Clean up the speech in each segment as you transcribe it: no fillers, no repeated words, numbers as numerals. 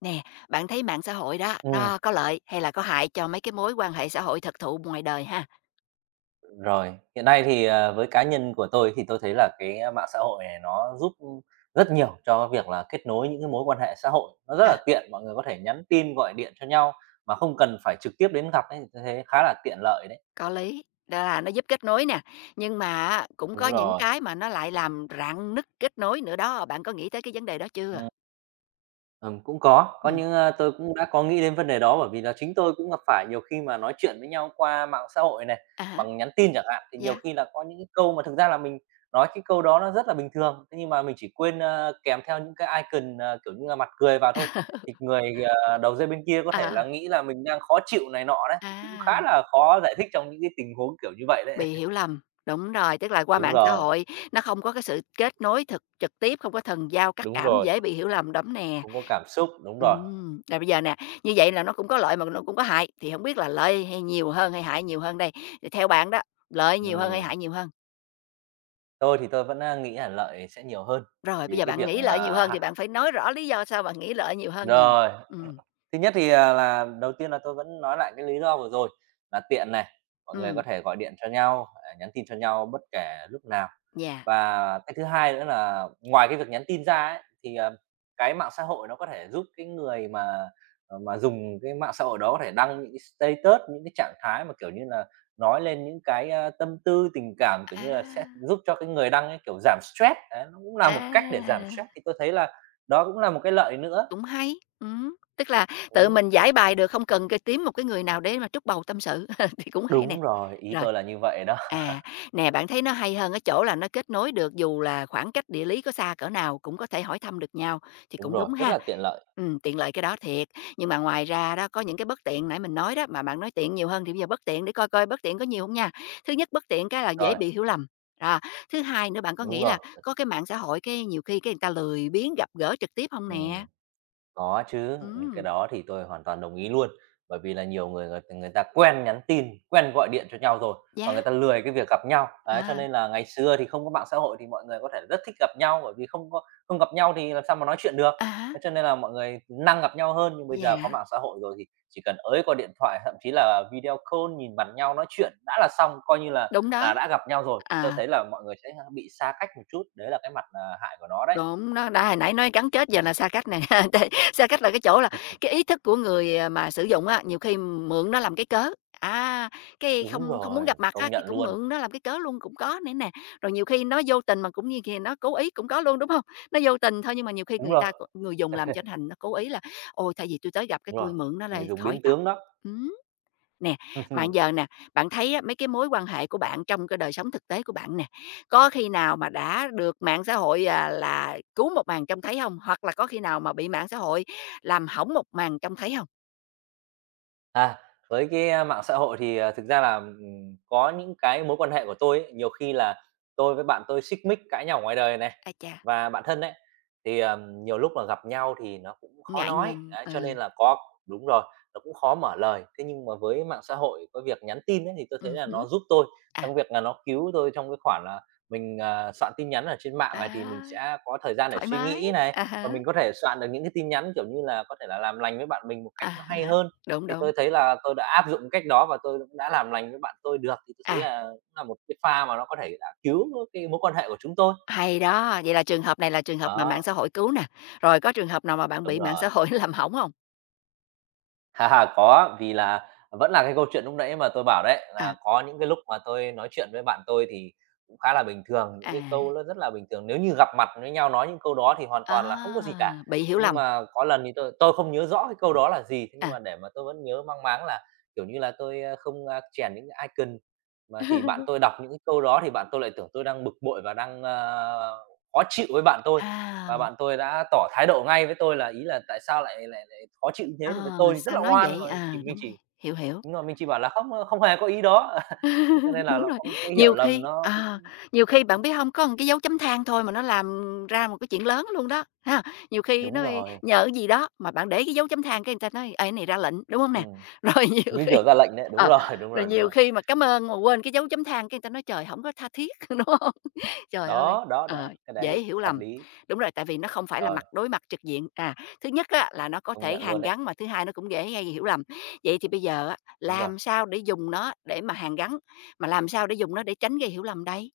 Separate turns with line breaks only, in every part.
Nè, bạn thấy mạng xã hội đó,
Ừm,
nó có lợi hay là có hại cho mấy cái mối quan hệ xã hội thực thụ ngoài đời ha?
rồi. Hiện nay thì, với cá nhân của tôi thì tôi thấy là mạng xã hội này nó giúp rất nhiều cho việc là kết nối những cái mối quan hệ xã hội, nó rất
À.
là tiện, mọi người có thể nhắn tin, gọi điện cho nhau mà không cần phải trực tiếp đến gặp ấy, tôi thấy khá là tiện lợi đấy.
Có lý, đó là nó giúp kết nối nè, nhưng mà á, cũng có
Đúng
những
rồi,
cái mà nó lại làm rạn nứt kết nối nữa đó, bạn có nghĩ tới cái vấn đề đó chưa?
ừm. Cũng có
Ừm,
những, tôi cũng đã có nghĩ đến vấn đề đó bởi vì là chính tôi cũng gặp phải nhiều khi mà nói chuyện với nhau qua mạng xã hội này,
à há,
bằng nhắn tin chẳng hạn, thì nhiều
yeah.
khi là có những cái câu mà thực ra là mình nói cái câu đó nó rất là bình thường, thế nhưng mà mình chỉ quên, kèm theo những cái icon, kiểu như là, mặt cười vào thôi, thì người, đầu dây bên kia có thể
Ờ,
là nghĩ là mình đang khó chịu này nọ đấy, thì cũng
à,
khá là khó giải thích trong những cái tình huống kiểu như vậy đấy.
bị hiểu lầm, đúng rồi, tức là qua
Đúng
mạng xã
rồi,
hội nó không có cái sự kết nối thực trực tiếp, không có thần giao, cắt
đúng
cảm,
rồi,
dễ bị hiểu lầm, đấm nè.
không có cảm xúc, đúng rồi,
Rồi bây giờ nè, như vậy là nó cũng có lợi mà nó cũng có hại, thì không biết là lợi hay nhiều hơn hay hại nhiều hơn đây? Thì theo bạn đó, lợi nhiều hơn hay
ừm.
hại nhiều hơn?
Tôi thì tôi vẫn, nghĩ là lợi sẽ nhiều hơn, bởi
Rồi bây
vì
giờ
cái
bạn
việc,
nghĩ lợi nhiều
à
hơn thì
ha
bạn phải nói rõ lý do sao bạn nghĩ lợi nhiều hơn nè.
rồi,
Ừm,
Thứ nhất thì, là đầu tiên là tôi vẫn nói lại cái lý do vừa rồi, là tiện này, mọi người có
ừm,
thể gọi điện cho nhau, nhắn tin cho nhau bất kể lúc nào.
yeah.
Và cái thứ hai nữa là ngoài cái việc nhắn tin ra ấy, thì, cái mạng xã hội nó có thể giúp cái người mà, mà dùng cái mạng xã hội đó có thể đăng những cái status, những cái trạng thái mà, kiểu như là, nói lên những tâm tư, tình cảm, kiểu như là, sẽ
À,
giúp cho cái người đăng ấy, kiểu, giảm stress, đấy, nó cũng là một cách để giảm
à,
stress thì tôi thấy là đó cũng là một cái lợi nữa.
cũng hay, tức là tự
Ừm.
mình giải bài được, không cần cái kiếm một cái người nào để mà trút bầu tâm sự thì cũng hay nè.
Đúng rồi, ý
Rồi.
tôi là như vậy đó.
À, nè, bạn thấy nó hay hơn ở chỗ là nó kết nối được dù là khoảng cách địa lý có xa cỡ nào cũng có thể hỏi thăm được nhau, thì
Đúng
cũng
rồi,
đúng
rất
ha.
là tiện lợi.
Tiện lợi cái đó thiệt, nhưng mà ngoài ra đó có những cái bất tiện nãy mình nói đó, mà bạn nói tiện nhiều hơn thì bây giờ bất tiện để coi coi bất tiện có nhiều không nha. Thứ nhất bất tiện cái là dễ
Rồi,
bị hiểu lầm, đó, thứ hai nữa bạn có
đúng
nghĩ là
rồi,
có cái mạng xã hội cái nhiều khi cái người ta lười biếng gặp gỡ trực tiếp không
ừm.
nè?
Có chứ, cái
Ừm,
đó thì tôi hoàn toàn đồng ý luôn. Bởi vì là nhiều người người người ta quen nhắn tin, quen gọi điện cho nhau rồi và
yeah,
người ta lười cái việc gặp nhau. Đấy, cho
à,
nên là ngày xưa thì không có mạng xã hội thì mọi người có thể rất thích gặp nhau, bởi vì không có không gặp nhau thì làm sao mà nói chuyện được.
à
Thế cho nên là mọi người năng gặp nhau hơn, nhưng bây
dạ
giờ có mạng xã hội rồi thì chỉ cần ới qua điện thoại, thậm chí là video call nhìn mặt nhau nói chuyện đã là xong, coi như
đúng đó.
là đã gặp nhau rồi, thì tôi
À.
thấy là mọi người sẽ, bị xa cách một chút, đấy là cái mặt, hại của nó đấy.
Đúng, nó đã hồi nãy nói gắn kết giờ là xa cách nè, tại xa cách là cái chỗ là cái ý thức của người, à, mà sử dụng á, nhiều khi mượn nó làm cái cớ, à, cái
Đúng
không không muốn
rồi,
gặp mặt á,
công
cái
nhận
cũng
luôn.
mượn nó làm cái cớ luôn cũng có nữa nè. Rồi nhiều khi nó vô tình mà cũng như kìa nó cố ý cũng có luôn, đúng không? Nó vô tình thôi nhưng mà nhiều khi
Đúng
người
rồi.
ta c người dùng làm cho thành nó cố ý là "Ôi, thay vì tôi tới gặp cái
Đúng
tôi
rồi,
mượn nó
người
lại
dùng
khỏi
biến
gặp."
tướng đó.
Ừ. Nè, mà giờ nè, bạn thấy á, mấy cái mối quan hệ của bạn trong cái đời sống thực tế của bạn nè, có khi nào mà đã được mạng xã hội, à, là cứu một màn trông thấy không? Hoặc là có khi nào mà bị mạng xã hội làm hỏng một màn trông thấy không?
À, với mạng xã hội thì, thực ra là, có những cái mối quan hệ của tôi ấy, nhiều khi là tôi với bạn tôi xích mích cãi nhau ngoài đời này,
A cha,
và bạn thân đấy thì, nhiều lúc là gặp nhau thì nó cũng khó
ngại
nói,
ngùng,
đấy, cho
ừ,
nên là có đúng rồi, nó cũng khó mở lời. Thế nhưng mà với mạng xã hội có việc nhắn tin ấy, thì tôi thấy là
hứm,
nó giúp tôi
à,
trong việc là nó cứu tôi trong cái khoản là mình, soạn tin nhắn ở trên mạng này thì mình
đó,
sẽ có thời gian để
thoải
suy
mái,
nghĩ này,
à
và
hả,
mình có thể soạn được những cái tin nhắn, kiểu như là, có thể là làm lành với bạn mình một
à
cách nó hay
hả,
hơn.
đúng,
Thì
đúng,
tôi thấy là tôi đã áp dụng cách đó và tôi cũng đã làm lành với bạn tôi được, thì tôi thấy
à,
là cũng là một cái pha mà nó có thể là cứu cái mối quan hệ của chúng tôi.
hay đó, vậy là trường hợp này là trường hợp mà mạng
Đó,
xã hội cứu nè, rồi có trường hợp nào mà bạn
đúng
bị mạng
rồi.
xã hội làm hỏng không?
Ha có, vì là vẫn là cái câu chuyện lúc nãy mà tôi bảo đấy,
À,
là có những cái lúc mà tôi nói chuyện với bạn tôi thì cũng khá là bình thường, những cái
à,
câu nó rất là bình thường. Nếu như gặp mặt với nhau nói những câu đó thì hoàn
à,
toàn là không có gì cả.
bị hiểu
Thế nhưng
lầm.
mà có lần thì tôi không nhớ rõ cái câu đó là gì, thế nhưng
À.
mà để mà tôi vẫn nhớ mang máng là, kiểu như là, tôi, không, chèn những cái icon, mà thì bạn tôi đọc những cái câu đó thì bạn tôi lại tưởng tôi đang bực bội và đang, khó chịu với bạn tôi.
À,
Và bạn tôi đã tỏ thái độ ngay với tôi là ý là "Tại sao lại lại Khó chịu như thế thì với
ờ,
tôi thì rất
sao
là
nói
oan
vậy?
mà
Ờ,
chỉ mình
đúng,
chỉ
hiểu, hiểu.
đúng rồi, mình chỉ bảo là không, không hề có ý đó." Cho nên là
Đúng
nó
rồi,
có một cái hiểu
nhiều
lầm
khi
nó cũng
ờ, nhiều khi bạn biết không có một cái dấu chấm than thôi mà nó làm ra một cái chuyện lớn luôn đó, ha. Nhiều khi
đúng
nó
rồi,
nhờ cái gì đó mà bạn để cái dấu chấm than cái người ta nói: "Ê, cái này ra lệnh", đúng không nè?
ừm,
Rồi nhiều
như
khi
kiểu ra lệnh đấy, đúng
ờ,
rồi, đúng
rồi
rồi, đúng
nhiều
rồi.
khi mà cảm ơn mà quên cái dấu chấm than cái người ta nói: "Trời, không có tha thiết", đúng hông? Trời ơi!
Đó, đó,
Ờ,
đó, cái
dễ
đấy
hiểu
hợp
lầm.
lý,
Đúng rồi, tại vì nó không phải là
rồi,
mặt đối mặt trực diện. À, thứ nhất á là nó có
công
thể
nhận luôn
hàn
đấy,
gắn, mà thứ hai nó cũng dễ gây hiểu lầm. Vậy thì bây giờ á,
đúng rồi.
làm sao để dùng nó để mà hàn gắn, mà làm sao để dùng nó để tránh gây hiểu lầm đây?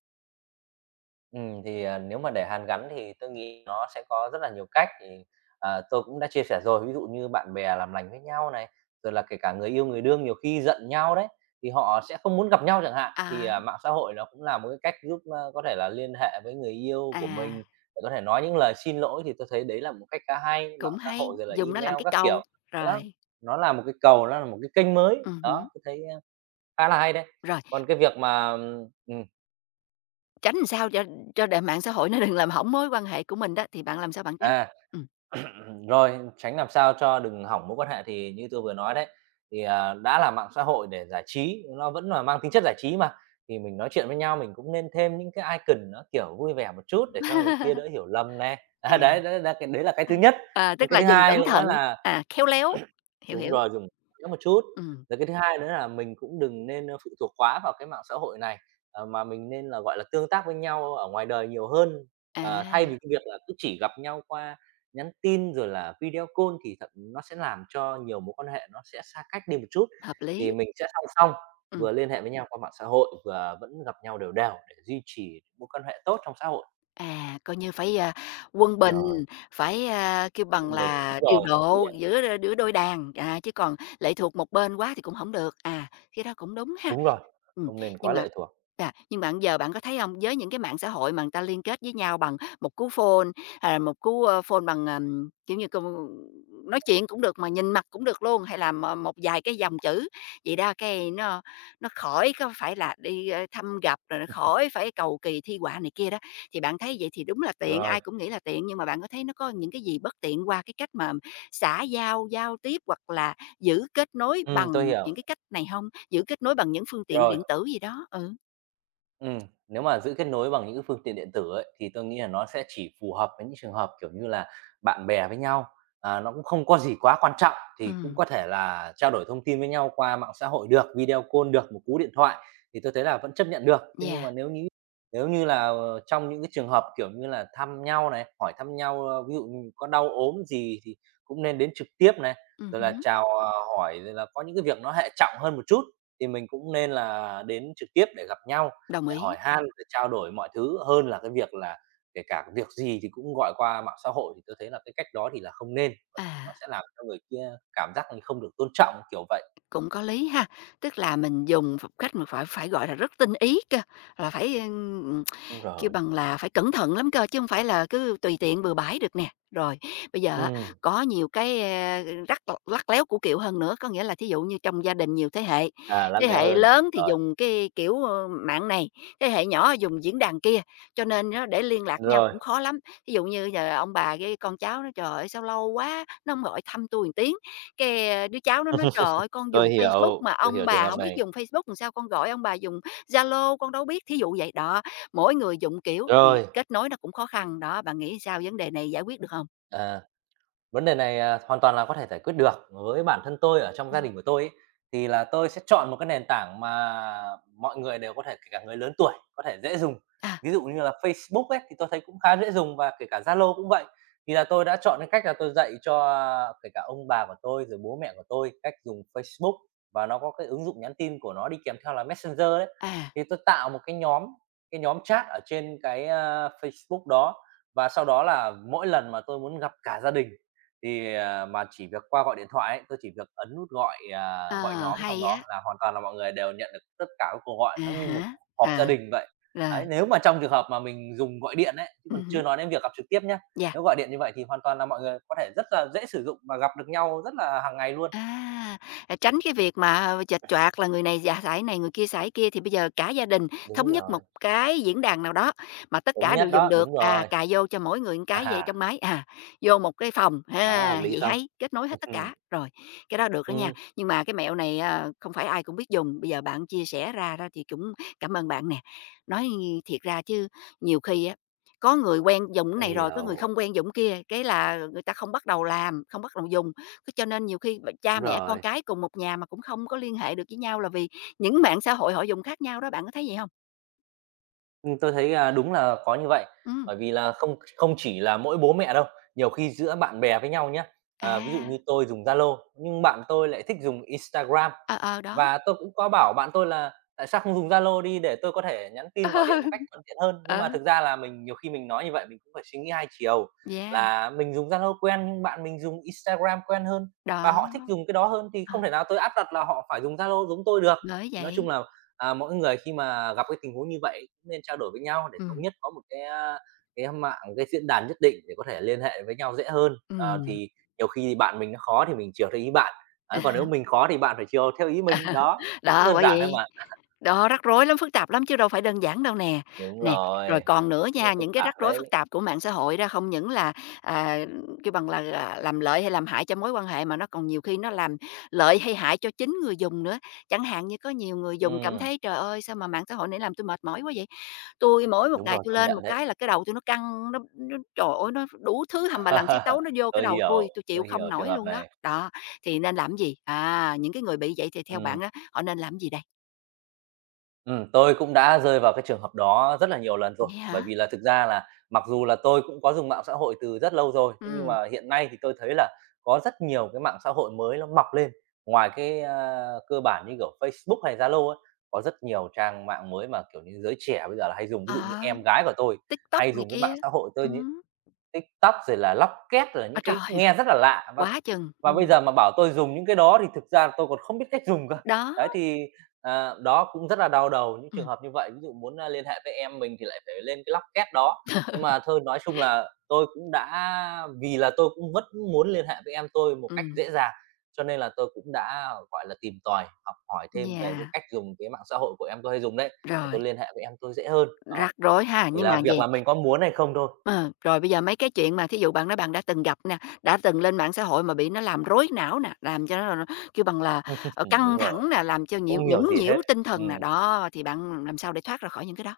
Thì, nếu mà để hàn gắn thì tôi nghĩ nó sẽ có rất là nhiều cách, thì, tôi cũng đã chia sẻ rồi. Ví dụ như bạn bè làm lành với nhau này, rồi là kể cả người yêu, người đương nhiều khi giận nhau đấy, thì họ sẽ không muốn gặp nhau chẳng hạn, thì,
À,
mạng xã hội nó cũng là một cái cách giúp, có thể là liên hệ với người yêu của
à,
mình, để có thể nói những lời xin lỗi, thì tôi thấy đấy là một cách khá hay. Mạng
cũng
xã
hay,
hội rồi là
dùng nó làm
email
cái
các
cầu.
kiểu, nó
Rồi,
nó là một cái cầu, nó là một cái kênh mới,
hứm,
đó, tôi thấy, khá là hay đấy.
rồi,
Còn cái việc mà, ừm,
tránh làm sao cho để mạng xã hội nó đừng làm hỏng mối quan hệ của mình đó, thì bạn làm sao bạn tránh?
à
Ừm.
rồi, tránh làm sao cho đừng hỏng mối quan hệ thì như tôi vừa nói đấy, thì, đã là mạng xã hội để giải trí, nó vẫn là mang tính chất giải trí mà, thì mình nói chuyện với nhau mình cũng nên thêm những cái icon nó, kiểu, vui vẻ một chút để cho người kia đỡ hiểu lầm nè. À, đấy,
À,
đấy là cái thứ nhất.
à,
Còn
tức
cái
là
thứ
dùng
hai
cẩn
nữa
thận,
là
à, khéo léo. Hiểu,
Đúng
hiểu.
rồi, dùng nhớ một chút.
Ừ.
Rồi cái thứ hai nữa là mình cũng đừng nên, phụ thuộc quá vào cái mạng xã hội này, mà mình nên là, gọi là, tương tác với nhau ở ngoài đời nhiều hơn. Ờ, thay vì
À,
cái việc là cứ chỉ gặp nhau qua nhắn tin rồi là video call thì thật nó sẽ làm cho nhiều mối quan hệ nó sẽ xa cách đi một chút.
hợp
Thì
lý.
mình sẽ song song
Ừ.
vừa liên hệ với nhau qua mạng xã hội, vừa vẫn gặp nhau đều đều để duy trì mối quan hệ tốt trong xã hội.
À, coi như phải, à, quân
Đúng
bình,
Rồi,
phải, a, kêu bằng
trung bình, đúng
là, điều
rồi, hợp lý
độ
đấy.
giữa giữa đôi đàn, à, chứ còn lệ thuộc một bên quá thì cũng không được. À, cái đó cũng đúng ha.
Đúng rồi,
Ừm,
không nên
nhưng
quá
mà
lệ thuộc.
à, nhưng bạn giờ bạn có thấy không với những cái mạng xã hội mà người ta liên kết với nhau bằng một cú phone, à, một cú, ơ, phone bằng, kiểu như, con nói chuyện cũng được mà nhìn mặt cũng được luôn, hay là m một vài cái dòng chữ, vậy đó, cái nó khỏi có phải là đi, ơ, thăm gặp, rồi nó khỏi phải cầu kỳ thi họa này kia đó. Thì bạn thấy vậy thì đúng là tiện,
Rồi,
ai cũng nghĩ là tiện, nhưng mà bạn có thấy nó có những cái gì bất tiện qua cái cách mà xã giao, giao tiếp hoặc là giữ kết nối
tôi
bằng
hiểu.
những cái cách này không? Giữ kết nối bằng những phương tiện
Rồi.
điện tử gì đó, ừ.
Ừm, nếu mà giữ kết nối bằng những cái phương tiện điện tử ấy, thì tôi nghĩ là nó sẽ chỉ phù hợp với những trường hợp, kiểu như là, bạn bè với nhau, nó cũng không có gì quá quan trọng,
Ừ,
thì cũng có thể là trao đổi thông tin với nhau qua mạng xã hội được, video call được, một cú điện thoại thì tôi thấy là vẫn chấp nhận được. Thế nhưng
dạ,
mà nếu như là, trong những cái trường hợp, kiểu như là, thăm nhau này, hỏi thăm nhau, ví dụ như có đau ốm gì thì cũng nên đến trực tiếp này,
ừm
rồi là
hứm,
chào, hỏi, rồi là có những cái việc nó hệ trọng hơn một chút thì mình cũng nên là đến trực tiếp để gặp nhau
đồng
để
ý.
hỏi han, để trao đổi mọi thứ hơn là cái việc là kể cả cái việc gì thì cũng gọi qua mạng xã hội, thì tôi thấy là cái cách đó thì là không nên, bởi vì nó
À,
sẽ làm cho người kia cảm giác như không được tôn trọng, kiểu vậy.
cũng có lý ha, tức là mình dùng một cách mà phải phải, gọi là, rất tinh ý cơ, là phải, ưm,
Đúng
kêu
rồi,
bằng là phải cẩn thận lắm cơ, chứ không phải là cứ tùy tiện bừa bãi được nè. Rồi, bây giờ á,
ừm,
có nhiều cái, a, rắc lắt léo của kiểu hơn nữa, có nghĩa là thí dụ như trong gia đình nhiều
à, lắt
thế
léo
hệ
hơn.
lớn thì
Rồi,
dùng cái kiểu, ơ, mạng này, thế hệ nhỏ dùng diễn đàn kia, cho nên nó để liên lạc nhau
rồi,
cũng khó lắm. Thí dụ như giờ ông bà với con cháu nó "Trời ơi, sao lâu quá, nó không gọi thăm tui tiếng." Cái, a, đứa cháu nó nói: "Trời ơi, con dùng Facebook mà
tôi
ông
hiểu trường
bà
hợp
không biết
này.
dùng Facebook làm sao con gọi ông bà dùng Zalo, con đâu biết." Thí dụ vậy đó, mỗi người dụng kiểu thì
Rồi,
kết nối nó cũng khó khăn, đó, bạn nghĩ sao vấn đề này giải quyết được không?
à Vấn đề này, hoàn toàn là có thể giải quyết được. Với bản thân tôi ở trong gia
Ừm.
đình của tôi ấy, thì là tôi sẽ chọn một cái nền tảng mà mọi người đều có thể, kể cả người lớn tuổi, có thể dễ dùng.
À,
Ví dụ như là Facebook ấy, thì tôi thấy cũng khá dễ dùng và kể cả Zalo cũng vậy. Thì là tôi đã chọn cái cách là tôi dạy cho, kể cả ông bà của tôi, rồi bố mẹ của tôi cách dùng Facebook và nó có cái ứng dụng nhắn tin của nó đi kèm theo là Messenger đấy.
à,
Thì tôi tạo một cái nhóm chat ở trên Facebook đó và sau đó là mỗi lần mà tôi muốn gặp cả gia đình thì, mà chỉ việc qua gọi điện thoại ấy, tôi chỉ việc ấn nút gọi, à, gọi
ờ,
nhóm trong
hay
đó
á,
là hoàn toàn là mọi người đều nhận được tất cả các cuộc gọi,
à
nó như một họp gia
há, à,
đình vậy.
là,
Đấy, nếu mà trong trường hợp mà mình dùng gọi điện ấy, chứ còn
hứm,
chưa nói đến việc gặp trực tiếp nhé.
yeah.
Nếu gọi điện như vậy thì hoàn toàn là mọi người có thể rất là dễ sử dụng và gặp được nhau rất là hàng ngày luôn.
À, à, tránh cái việc mà chệch choạc là người này giả xải này, người kia xải kia, thì bây giờ cả gia đình thống
Đúng
nhất một
rồi,
cái diễn đàn nào đó mà tất
đúng
cả
nhất
đều dùng
đó,
được,
đúng
à,
rồi.
cài vô cho mỗi người một
À
cái vậy trong
ha,
máy, à, vô một cái phòng,
đó, hợp
ha,
lý
vậy
không?
hay, kết nối hết tất
Ừ,
cả. Rồi, cái đó được đó nha, nhưng mà cái mẹo này, à, không phải ai cũng biết dùng, bây giờ bạn chia sẻ ra đó thì cũng cảm ơn bạn nè. Nói thiệt ra chứ nhiều khi á, có người quen dùng cái
tôi
này rồi, có người
hiểu,
không quen dùng kia, cái là người ta không bắt đầu làm, không bắt đầu dùng, thế cho nên nhiều khi b cha
đúng
mẹ con
rồi.
cái cùng một nhà mà cũng không có liên hệ được với nhau là vì những mạng xã hội họ dùng khác nhau đó, bạn có thấy vậy không?
Tôi thấy, à, đúng là có như vậy,
Ừm,
bởi vì là không không chỉ là mỗi bố mẹ đâu, nhiều khi giữa bạn bè với nhau nhé. À, ví dụ
à,
như tôi dùng Zalo, nhưng bạn tôi lại thích dùng Instagram,
ờ, ờ, đó,
và tôi cũng có bảo bạn tôi là "Tại sao không dùng Zalo đi để tôi có thể nhắn tin, gọi điện một cách thuận tiện hơn?" Nhưng mà
ờ,
thực ra là mình nhiều khi mình nói như vậy mình cũng phải suy nghĩ hai chiều,
yeah,
là mình dùng Zalo quen nhưng bạn mình dùng Instagram quen hơn, và
đó.
họ thích dùng cái đó hơn thì
Ờ,
không thể nào tôi áp đặt là họ phải dùng Zalo giống tôi được.
bởi
Nói chung
vậy,
là à, mỗi người khi mà gặp cái tình huống như vậy cũng nên trao đổi với nhau để thống
ừm,
nhất có một cái mạng, cái diễn đàn nhất định để có thể liên hệ với nhau dễ hơn. Ờ,
ừm.
thì nhiều khi bạn mình nó khó thì mình chiều theo ý bạn, ấy, còn nếu mình khó thì bạn phải chiều theo ý mình, đó, cũng
Đó,
đơn
bởi
giản thôi
vậy
mà.
đó, rắc rối lắm, phức tạp lắm chứ đâu phải đơn giản đâu nè.
Đúng
Nè,
rồi,
rồi còn nữa
rất là
nha,
phức
những cái
tạp
rắc rối
đấy.
phức tạp của mạng xã hội đó không những là, à, kêu bằng là, à, làm lợi hay làm hại cho mối quan hệ mà nó còn nhiều khi nó làm lợi hay hại cho chính người dùng nữa. Chẳng hạn như có nhiều người dùng cảm
Ừm,
thấy "Trời ơi, sao mà mạng xã hội này làm tôi mệt mỏi quá vậy? Tôi mỗi một
đúng
ngày
rồi,
tôi
công
lên một
nhận đấy.
cái là cái đầu tôi nó căng, nó trời ơi, nó đủ thứ hầm bà lần xí tấu nó vô cái đầu tôi chịu
Tôi
không
hiểu trường
nổi
hợp
luôn đó."
này.
Đó, thì nên làm gì? À, những cái người bị vậy thì theo bạn
Ừm.
đó họ nên làm gì đây?
Tôi cũng đã rơi vào cái trường hợp đó rất là nhiều lần rồi.
Vậy
Bởi
hả?
vì là thực ra là mặc dù là tôi cũng có dùng mạng xã hội từ rất lâu rồi, thế nhưng
Ừm.
mà hiện nay thì tôi thấy là có rất nhiều cái mạng xã hội mới nó mọc lên. Ngoài cơ bản như kiểu Facebook hay Zalo ấy, có rất nhiều trang mạng mới mà, kiểu như, giới trẻ bây giờ là hay dùng. Ví dụ như
Ờ,
em gái của tôi
TikTok
hay
này
dùng cái
kia.
mạng xã hội, tôi nh
Ừm.
TikTok rồi là Locket rồi những
Ôi
cái
trời!
nghe rất là lạ và
Quá chừng!
bây
Ừm.
giờ mà bảo tôi dùng những cái đó thì thực ra tôi còn không biết cách dùng cơ.
Đó.
Đấy, thì, ờ, đó cũng rất là đau đầu những
Ừ,
trường hợp như vậy, ví dụ muốn, liên hệ với em mình thì lại phải lên cái Locket đó. Nhưng mà thôi nói chung là tôi cũng đã vì là tôi cũng vẫn muốn liên hệ với em tôi một cách
ừm.
dễ dàng, cho nên là tôi cũng đã, gọi là, tìm tòi, học hỏi thêm về cái
Yeah,
cách dùng cái mạng xã hội của em tôi hay dùng đấy, để
rồi,
tôi liên hệ với em tôi dễ hơn.
rắc
Đó,
rối ha,
chỉ
nhưng
là
mà
việc
gì?
là mình có muốn hay không thôi.
Ờ, rồi bây giờ mấy cái chuyện mà thí dụ bạn nói bạn đã từng gặp nè, đã từng lên mạng xã hội mà bị nó làm rối não nè, làm cho nó là kêu bằng là, ờ, căng
Đúng rồi.
thẳng nè, làm cho nhiễu
Không hiểu
nhũng
gì hết.
nhiễu tinh thần nè,
Ừm,
đó, thì bạn làm sao để thoát ra khỏi những cái đó?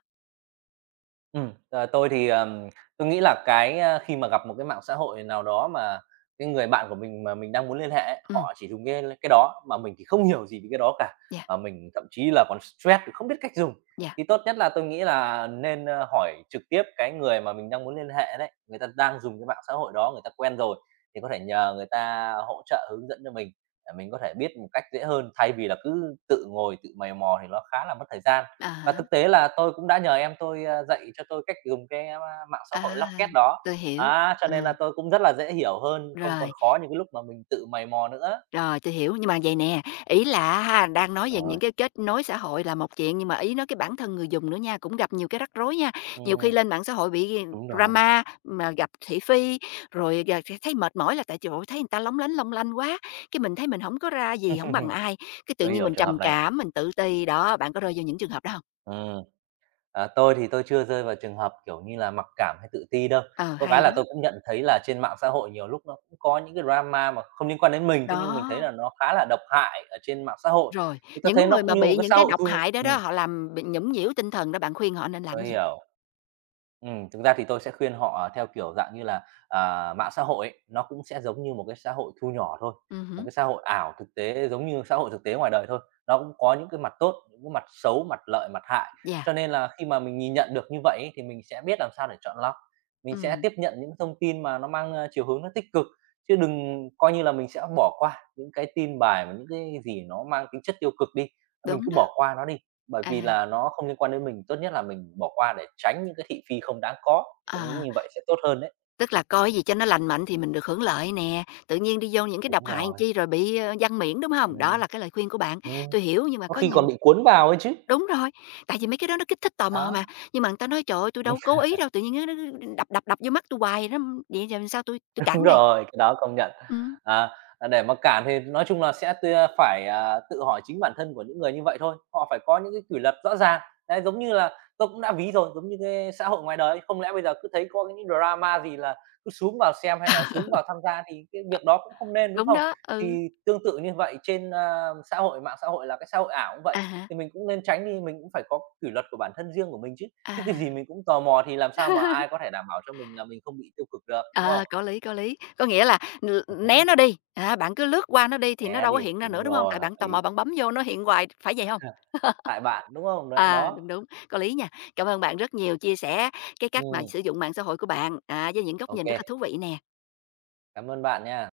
ờ, tôi thì, tôi nghĩ là khi mà gặp một cái mạng xã hội nào đó mà cái người bạn của mình mà mình đang muốn liên hệ ấy,
Ừ,
họ chỉ dùng cái đó mà mình thì không hiểu gì về cái đó cả,
yeah,
và mình thậm chí là còn stress vì không biết cách dùng.
yeah.
Thì tốt nhất là tôi nghĩ là nên, hỏi trực tiếp cái người mà mình đang muốn liên hệ đấy, người ta đang dùng cái mạng xã hội đó, người ta quen rồi thì có thể nhờ người ta hỗ trợ hướng dẫn cho mình, để mình có thể biết một cách dễ hơn, thay vì là cứ tự ngồi tự mày mò thì nó khá là mất thời gian.
À
Và
há,
thực tế là tôi cũng đã nhờ em tôi, dạy cho tôi cách dùng mạng xã
à,
hội Locket đó.
tôi hiểu.
Á, cho
Ờ,
nên là tôi cũng rất là dễ hiểu hơn, không còn
rồi.
khó như cái lúc mà mình tự mày mò nữa.
Rồi, tôi hiểu, nhưng mà vậy nè, ý là ha, đang nói về những
Rồi.
cái kết nối xã hội là một chuyện, nhưng mà ý nói cái bản thân người dùng nữa nha, cũng gặp nhiều cái rắc rối nha. Nhiều khi
Ừm.
lên mạng xã hội bị
Đúng rồi.
drama, mà gặp thị phi, rồi g thấy mệt mỏi là tại chỗ thấy người ta lóng lánh, long lanh quá, cái mình thấy mình không có ra gì, không bằng ai", cái tự
Tôi
nhiên
hiểu
mình
trường hợp
trầm
này.
cảm, mình tự ti. Đó, bạn có rơi vào những trường hợp đó không?
Ừm, à, tôi thì tôi chưa rơi vào trường hợp, kiểu như là, mặc cảm hay tự ti đâu.
Ờ,
Có cái
hay
là
đó.
tôi cũng nhận thấy là trên mạng xã hội nhiều lúc nó cũng có những cái drama mà không liên quan đến mình, thế nhưng mình thấy
Đó,
là nó khá là độc hại ở trên mạng xã hội.
rồi,
Thì tôi thấy
những
nó
người mà
cũng như một
bị
cái
những
xã
cái
hội
độc
thu nh
hại đó đó,
Ừm,
họ làm bị nhũng nhiễu tinh thần đó, bạn khuyên họ nên làm
tôi
gì?
hiểu. Thực ra thì tôi sẽ khuyên họ theo kiểu dạng như là, à, mạng xã hội ấy, nó cũng sẽ giống như một cái xã hội thu nhỏ thôi,
Ừ
một
hứm,
cái xã hội ảo thực tế giống như xã hội thực tế ngoài đời thôi. Nó cũng có những cái mặt tốt, những cái mặt xấu, mặt lợi, mặt hại.
dạ,
Cho nên là khi mà mình nhìn nhận được như vậy ấy, thì mình sẽ biết làm sao để chọn lọc, mình sẽ
ừm.
tiếp nhận những thông tin mà nó mang, ơ, chiều hướng nó tích cực, chứ đừng coi như là mình sẽ bỏ qua những cái tin bài và những cái gì nó mang tính chất tiêu cực đi, mình
Đúng
cứ
đó.
bỏ qua nó đi. Bởi vì
À,
là nó không liên quan đến mình, tốt nhất là mình bỏ qua để tránh những cái thị phi không đáng có, thì tôi nghĩ
ờ,
như vậy sẽ tốt hơn đấy.
tức là coi gì cho nó lành mạnh thì mình được hưởng lợi nè, tự nhiên đi vô những cái độc
Đúng
hại làm
rồi,
chi rồi bị, ơ, giăng miệng, đúng không? Đó
ừm,
là cái lời khuyên của bạn,
ừm,
tôi hiểu nhưng mà
có
có
khi
những
còn bị cuốn vào ấy chứ.
đúng rồi, tại vì mấy cái đó nó kích thích tò mò mà,
Đó.
nhưng mà người ta nói: "Trời ơi, tui đâu cố ý đâu, tự nhiên nó đập đập đập vô mắt tôi hoài đó, vậy giờ làm sao tôi
Đúng
cản đây?"
rồi, cái đó công nhận.
Ừm,
À, à, để mà cản thì nói chung là sẽ tưa phải, tự hỏi chính bản thân của những người như vậy thôi, họ phải có những cái kỷ luật rõ ràng. Đấy, giống như là tôi cũng đã ví rồi, giống như cái xã hội ngoài đời ấy, không lẽ bây giờ cứ thấy có những drama gì là cứ xuống vào xem hay là xuống vào tham gia thì cái việc đó cũng không nên, đúng
đúng
không?
đó, ừ,
Thì tương tự như vậy trên, a, xã hội mạng xã hội là cái xã hội ảo cũng
à
vậy,
há,
thì mình cũng nên tránh đi, mình cũng phải có kỷ luật của bản thân riêng của mình chứ. Chứ cái gì
à.
mình cũng tò mò thì làm sao mà ai có thể đảm bảo cho mình là mình không bị tiêu cực được, đúng không?
Ờ, có lý, có lý. Có nghĩa là l né nó đi, à, bạn cứ lướt qua nó đi thì nó
Né
đâu có
đi,
hiện ra nữa,
đúng
đúng không?
rồi,
Tại
hợp
bạn tò mò
lý.
bạn bấm vô nó hiện hoài, phải vậy không?
Tại bạn, đúng không? Đấy,
À, đúng,
đó.
đúng, có lý nha. Cảm ơn bạn rất nhiều chia sẻ cái cách mà
Ừ,
sử dụng mạng xã hội của bạn, à, với những góc nhìn rất là thú
ok,
vị nè.
cảm ơn bạn nha.